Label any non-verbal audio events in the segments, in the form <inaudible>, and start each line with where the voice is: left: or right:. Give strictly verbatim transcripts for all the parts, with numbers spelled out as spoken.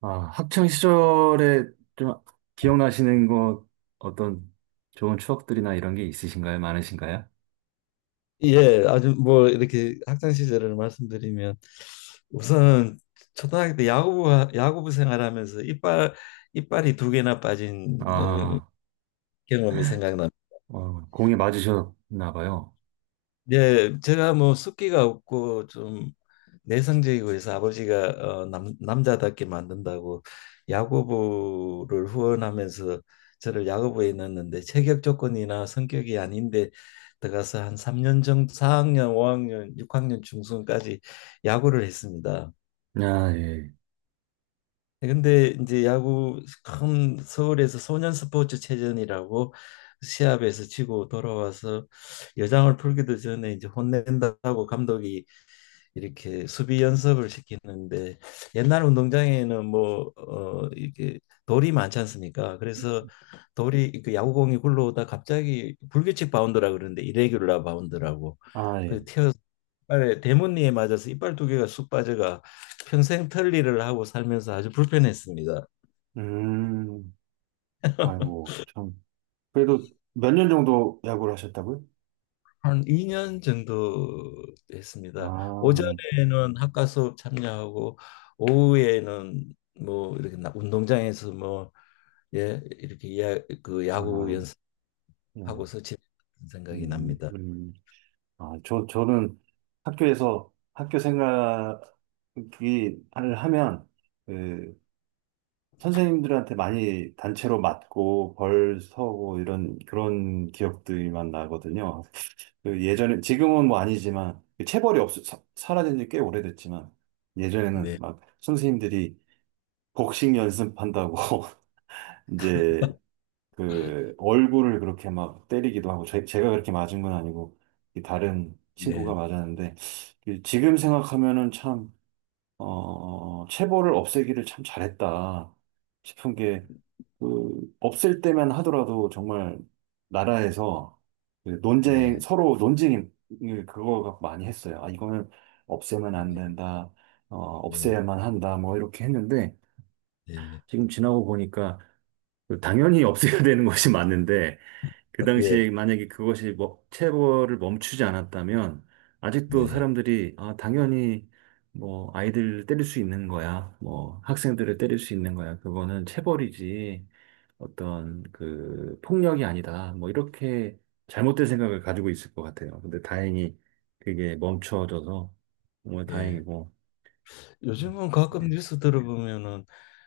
right: 아, 학창 시절에 좀 기억나시는 거 어떤 좋은 추억들이나 이런 게 있으신가요? 많으신가요?
left: 예, 아주 뭐 이렇게 학창 시절을 말씀드리면 우선 초등학교 때 야구부 야구부 생활하면서 이빨 이빨이 두 개나 빠진 어,
right: 아,
left: 경험이.
right: 어, 공에 맞으셨나 봐요.
left: 예, 제가 뭐 숫기가 없고 좀 내성적이고 해서 아버지가 어, 남, 남자답게 만든다고 야구부를 후원하면서 저를 야구부에 넣었는데 체격 조건이나 성격이 아닌데 들어가서 한 삼 년 정도 사 학년, 오 학년, 육 학년 중순까지 야구를 했습니다.
right: 아, 예.
left: 근데 이제 야구 큰 서울에서 소년 스포츠 체전이라고 시합에서 치고 돌아와서 여장을 풀기도 전에 이제 혼낸다고 감독이 이렇게 수비 연습을 시키는데 옛날 운동장에는 뭐 어, 이렇게 돌이 많지 않습니까? 그래서 돌이 그 야구공이 굴러오다 갑자기 불규칙 바운드라 그러는데 이레귤라 바운드라고
right: 아, 예.
left: 그 튀어 빨에 대문니에 맞아서 이빨 두 개가 쑥 빠져가 평생 털리를 하고 살면서 아주 불편했습니다.
right: 음.
left: <laughs>
right: 아이고, 참. 그래도 몇 년 정도 야구를 하셨다고요?
left: 한 이 년 정도 했습니다. 아,
right: 아, 예.
left: 오전에는 학과 수업 참여하고 오후에는 뭐 이렇게 나- 운동장에서 뭐 예, 이렇게 야, 그 야구
right: 아, 예.
left: 연습하고서 지냈 생각이
right: 음,
left: 납니다.
right: 음. 아, 저, 저는 학교에서 학교 생각을 하면, 그 선생님들한테 많이 단체로 맞고 벌 서고 이런 그런 기억들만 나거든요. 그 예전에 지금은 뭐 아니지만 그 체벌이 없 사, 사라진 지 꽤 오래됐지만 예전에는
left: 네.
right: 막 선생님들이 복싱 연습한다고 <laughs> 이제 그 얼굴을 그렇게 막 때리기도 하고 제, 제가 그렇게 맞은 건 아니고 이 다른 친구가
left: 네.
right: 맞았는데 그 지금 생각하면은 참 어, 체벌을 없애기를 참 잘했다 싶은 게 그 없을 때만 하더라도 정말 나라에서 그 논쟁
left: 네.
right: 서로 논쟁을 그거 갖고 많이 했어요. 아, 이거는 없애면 안
left: 네.
right: 된다. 어,
left: 네.
right: 없애야만 한다. 뭐 이렇게 했는데
left: 네.
right: 지금 지나고 보니까 그 당연히 없애야 되는 것이 맞는데 그
left: 네.
right: 당시에 만약에 그것이 뭐, 체벌을 멈추지 않았다면 아직도
left: 네.
right: 사람들이 아, 당연히 뭐 아이들을 때릴 수 있는 거야. 뭐 학생들을 때릴 수 있는 거야. 그거는 체벌이지 어떤 그 폭력이 아니다. 뭐 이렇게 잘못된 생각을 가지고 있을 것 같아요. 근데 다행히 그게 멈춰져서 정말
left: 네.
right: 다행이고.
left: 요즘은 가끔 뉴스 들어보면은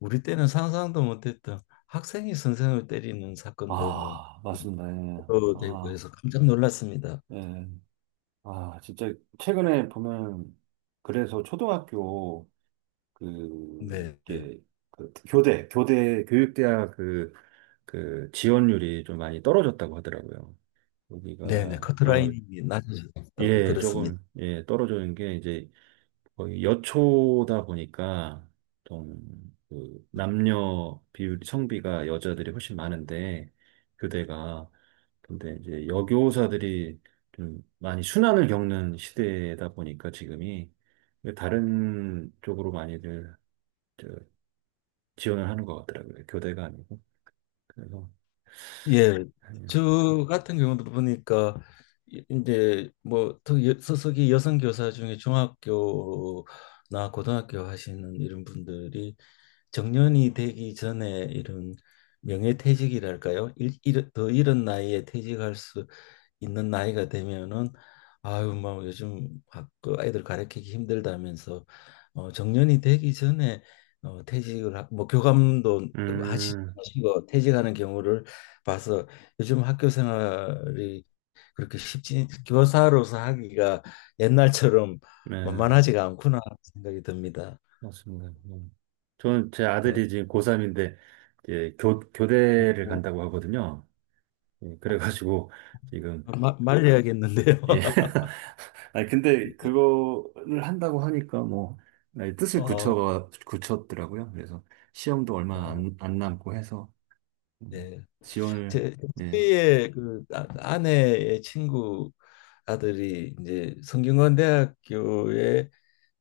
left: 우리 때는 상상도 못했던 학생이 선생을 때리는 사건도 뭐
right: 아, 맞습니다. 예.
left: 보도되고
right: 아,
left: 해서 깜짝 놀랐습니다.
right: 예. 아, 진짜 최근에 보면 그래서 초등학교 그
left: 네.
right: 이게 그 교대 교대 교육대학 그 그 지원율이 좀 많이 떨어졌다고 하더라고요.
left: 네네, 네.
right: 여기가 아무
left: 커트라인이 낮아졌다고
right: 예,
left: 들었습니다.
right: 조금 예 떨어지는 게 이제 거의 여초다 보니까 좀그 남녀 비율 성비가 여자들이 훨씬 많은데 교대가 근데 이제 여교사들이 좀 많이 순환을 겪는 시대다 보니까 지금이 다른 쪽으로 많이들 저 지원을 하는 것 같더라고요. 교대가 아니고. 그래서
left: 예,
right: 예.
left: 저 같은 경우도 보니까 이- 이제 뭐 특히 여- 소속이 여성 교사 중에 중학교나 고등학교 하시는 이런 분들이 정년이 되기 전에 이런 명예퇴직이랄까요? 일, 일, 더 이른 나이에 퇴직할 수 있는 나이가 되면은 아유 뭐 요즘 학- 그 아이들 가르치기 힘들다면서 어, 정년이 되기 전에 어, 퇴직을 하, 뭐 교감도 하시-
right: 음,
left: 하시고 퇴직하는 경우를 봐서 요즘 학교 생활이 그렇게 쉽지 교사로서 하기가 옛날처럼
right: 네,
left: 만만하지가 않구나 하는 생각이 듭니다.
right: 맞습니다. 음. 저는 제
left: 예.
right: 아들이 지금 고삼인데 이제 교,
left: 어,
right: 교대를
left: 어,
right: 간다고 하거든요. 예, 그래가지고 지금
left: 마, 말려야겠는데요.
right: 예,
left: <laughs>
right: 아니, 근데 그거를 한다고 하니까 뭐, 나의 뜻을
left: 어,
right: 굳혀가, 굳혔더라고요. 그래서 시험도 얼마
left: 어,
right: 안, 안 남고 해서, 음,
left: 네.
right: 지원을,
left: 제
right: 예,
left: 저희의 그 아- 아내의 친구 아들이 이제 성균관대학교에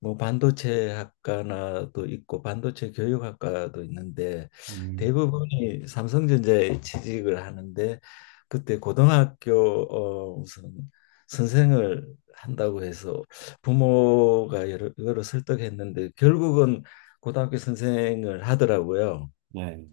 left: 뭐 반도체 학과나도 있고 반도체 교육학과도 있는데
right: 음,
left: 대부분이 삼성전자에 취직을 하는데 그때 고등학교 어 무슨 선생을 한다고 해서 부모가 여러, 여러 설득했는데 결국은 고등학교 선생을 하더라고요.
right: 예,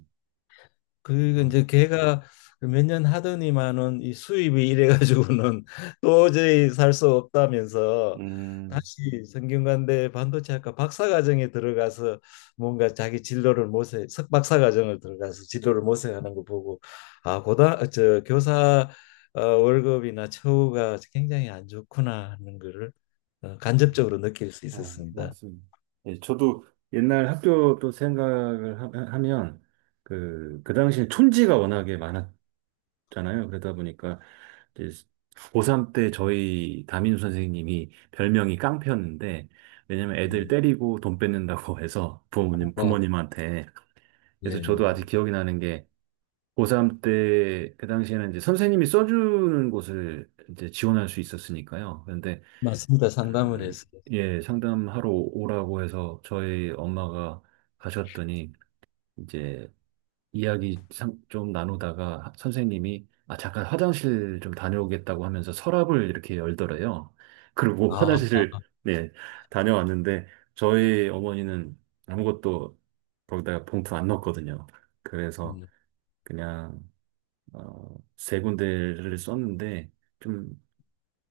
left: 그리고
right: 어,
left: 이제 걔가 몇 년 하더니만은 이 수입이 이래 가지고는 <laughs> 도저히 살 수 없다면서
right: 음,
left: 다시 성균관대 반도체학과 박사과정에 들어가서 뭔가 자기 진로를 모색 석박사과정을 들어가서 진로를 모색하는 거 보고 아 고다 저 교사 어, 월급이나 처우가 굉장히 안 좋구나 하는 거를 어, 간접적으로 느낄 수
right: 아,
left: 있었습니다.
right: 맞습니다. 예, 저도 옛날 학교 또 생각을 하, 면 그, 그 당시에 촌지가 워낙에 많았, 잖아요. 그러다 보니까 이제 고삼 때 저희 담임 선생님이 별명이 깡패였는데 왜냐면 애들
left: 네.
right: 때리고 돈 뺏는다고 <laughs> 해서 부모님
left: 어,
right: 부모님한테 그래서 저도 아직
left: 예.
right: 기억이 나는 게 고삼 때 그 당시에는 이제 선생님이 써주는 곳을 이제 지원할 수 있었으니까요. 그런데
left: 맞습니다. 상담을
right: 그
left: 해서
right: 예, 상담하러 오라고 해서 저희 엄마가 가셨더니 이제 이야기 상- 좀 나누다가 선생님이 아, 잠깐 화장실 좀 다녀오겠다고 하면서 서랍을 이렇게 열더래요. 그리고 <laughs>
left: 아,
right: 화장실을 네, 다녀왔는데 저희 어머니는 아무것도 거기다가 봉투 안 넣었거든요. 그래서
left: 음.
right: 그냥 어, 세 군데를 썼는데 좀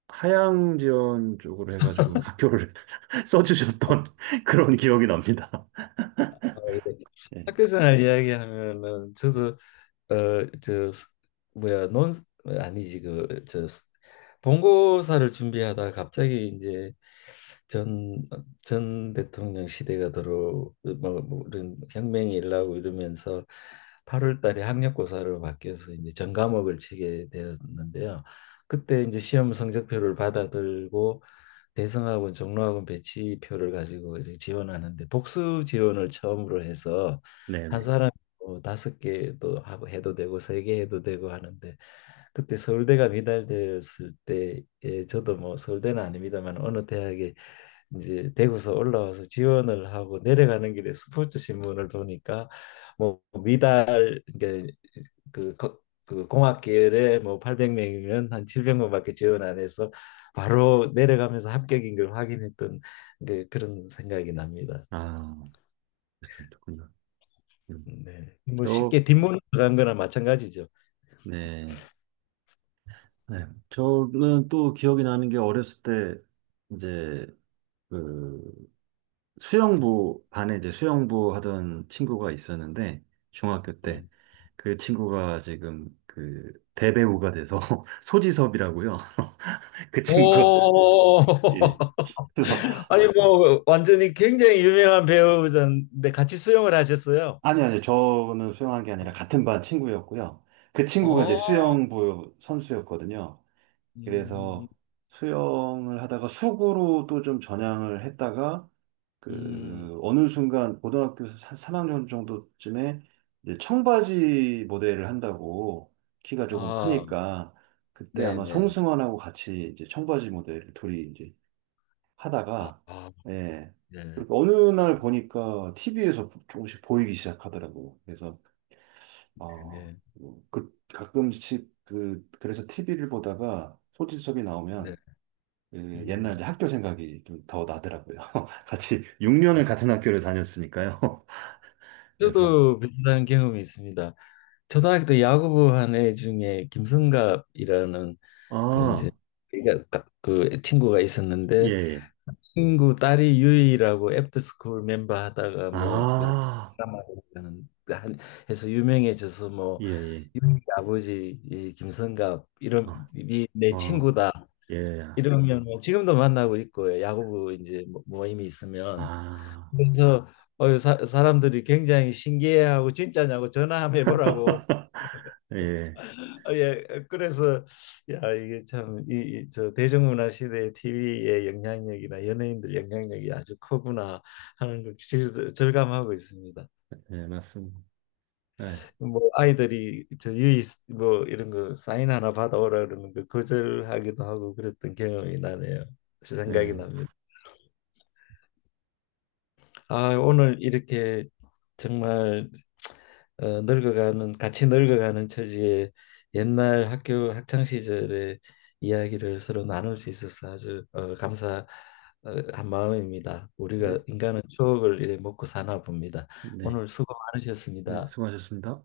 right: 하향지원 쪽으로 해가지고 학교를 <laughs> 써주셨던 <laughs> 그런 기억이 납니다. 네,
left: 학교 생활 이야기하면은
right: 네,
left: 저도 어저 뭐야 논 아니지 그 저 본고사를 준비하다 갑자기 이제 전 전 대통령 시대가 들어 뭐, 뭐 이런 혁명이 일어나고 이러면서 팔월 달에 학력고사로 바뀌어서 이제 전과목을 치게 되었는데요. 그때 이제 시험 성적표를 받아들고 대성학원, 종로학원 배치표를 가지고 이렇게 지원하는데 복수 지원을 처음으로 해서
right: 네.
left: 한
right: 네.
left: 사람이 뭐 다섯 개도 하고 해도 되고 세 개 해도 되고 하는데 그때 서울대가 미달되었을 때에 저도 뭐 서울대는 아닙니다만 어느 대학에 이제 대구서 올라와서 지원을 하고 내려가는 길에 스포츠 신문을 보니까 뭐 미달 이제 그, 거- 그 공학계열에 뭐 팔백 명이면 한 칠백 명밖에 지원 안 해서 바로 내려가면서 합격인 걸 확인했던 그, 그런 생각이 납니다.
right: 아, 그렇군요. 음.
left: 네. 뭐
right: 저
left: 쉽게 뒷문 들어간 거나 마찬가지죠.
right: 네. 네. 저는 또 기억이 나는 게 어렸을 때 이제 그 수영부 반에 이제 수영부 하던 친구가 있었는데 중학교 때
left: 음.
right: 그 친구가 지금 그 대배우가 돼서 <laughs> 소지섭이라고요. <laughs> 그 친구가
left: 오,
right: 예. 그래서
left: <laughs> 아니 뭐 완전히 굉장히 유명한 배우자인데 같이 수영을 하셨어요.
right: 아니 아니 저는 수영한 게 아니라 같은 반 친구였고요. 그 친구가 이제
left: 어,
right: 수영부 선수였거든요.
left: 음,
right: 그래서 수영을 하다가 수구로 또 좀 전향을 했다가
left: 음,
right: 그 어느 순간 고등학교 삼 학년 정도쯤에 이제 청바지 모델을 한다고 키가 조금
left: 아,
right: 크니까 그때 아마
left: 네네.
right: 송승헌하고 같이 이제 청바지 모델을 둘이 이제
left: 아,
right: 하다가
left: 아,
right: 예.
left: 네,
right: 그리고 어느 날 보니까 티비에서 조금씩 보이기 시작하더라고. 그래서 아,
left: 네,
right: 그 가끔씩 그 그래서 티비를 보다가 소지섭이 나오면
left: 네,
right: 예 옛날
left: 음.
right: 이제 학교 생각이 좀 더 나더라고요. <laughs> 같이 육 년을 같은 학교를 다녔으니까요. <laughs> 그래서,
left: 저도 비슷한 경험이 있습니다. 초등학교 때 야구부 한 애 중에 김성갑이라는 그 이제
right: 아,
left: 우리가 가- 그 친구가
right: 예,
left: 있었는데
right: 예.
left: 친구 딸이 유이라고 애프터스쿨 멤버 하다가 뭐 여러
right: 아,
left: 드라마를 하는- 한- 해서 유명해져서
right: 예,
left: 뭐
right: 예.
left: 유이 아버지 이 김성갑
right: 아,
left: 이름이 내
right: 어,
left: 친구다
right: 예,
left: 이러면 뭐 지금도 만나고 있고 야구부 이제 모- 모임이 있으면
right: 아,
left: 그래서 어, 사, 사람들이 굉장히 신기해하고 진짜냐고 전화 한번 해보라고
right: <laughs> 예,
left: <laughs> 어, 예 그래서 야 이게 참이저 대중문화 시대의 티비의 영향력이나 연예인들 영향력이 아주 크구나 하는 걸 질- 절감하고 있습니다.
right: 예, 맞습니다. 네,
left: 뭐 아이들이 저 유이 뭐 이런 거 사인 하나 받아오라 그러는 거 거절하기도 하고 그랬던 경험이 나네요. 생각이
right: 네,
left: 납니다. 아, 오늘 이렇게 정말 어, 늙어가는 같이 늙어가는 처지에 옛날 학교 학창 시절의 이야기를 서로 나눌 수 있어서 아주 어, 감사한 마음입니다. 우리가
right: 네,
left: 인간은 추억을 이래 먹고 사나 봅니다.
right: 네,
left: 오늘 수고
right: 네,
left: 많으셨습니다.
right: 수고하셨습니다.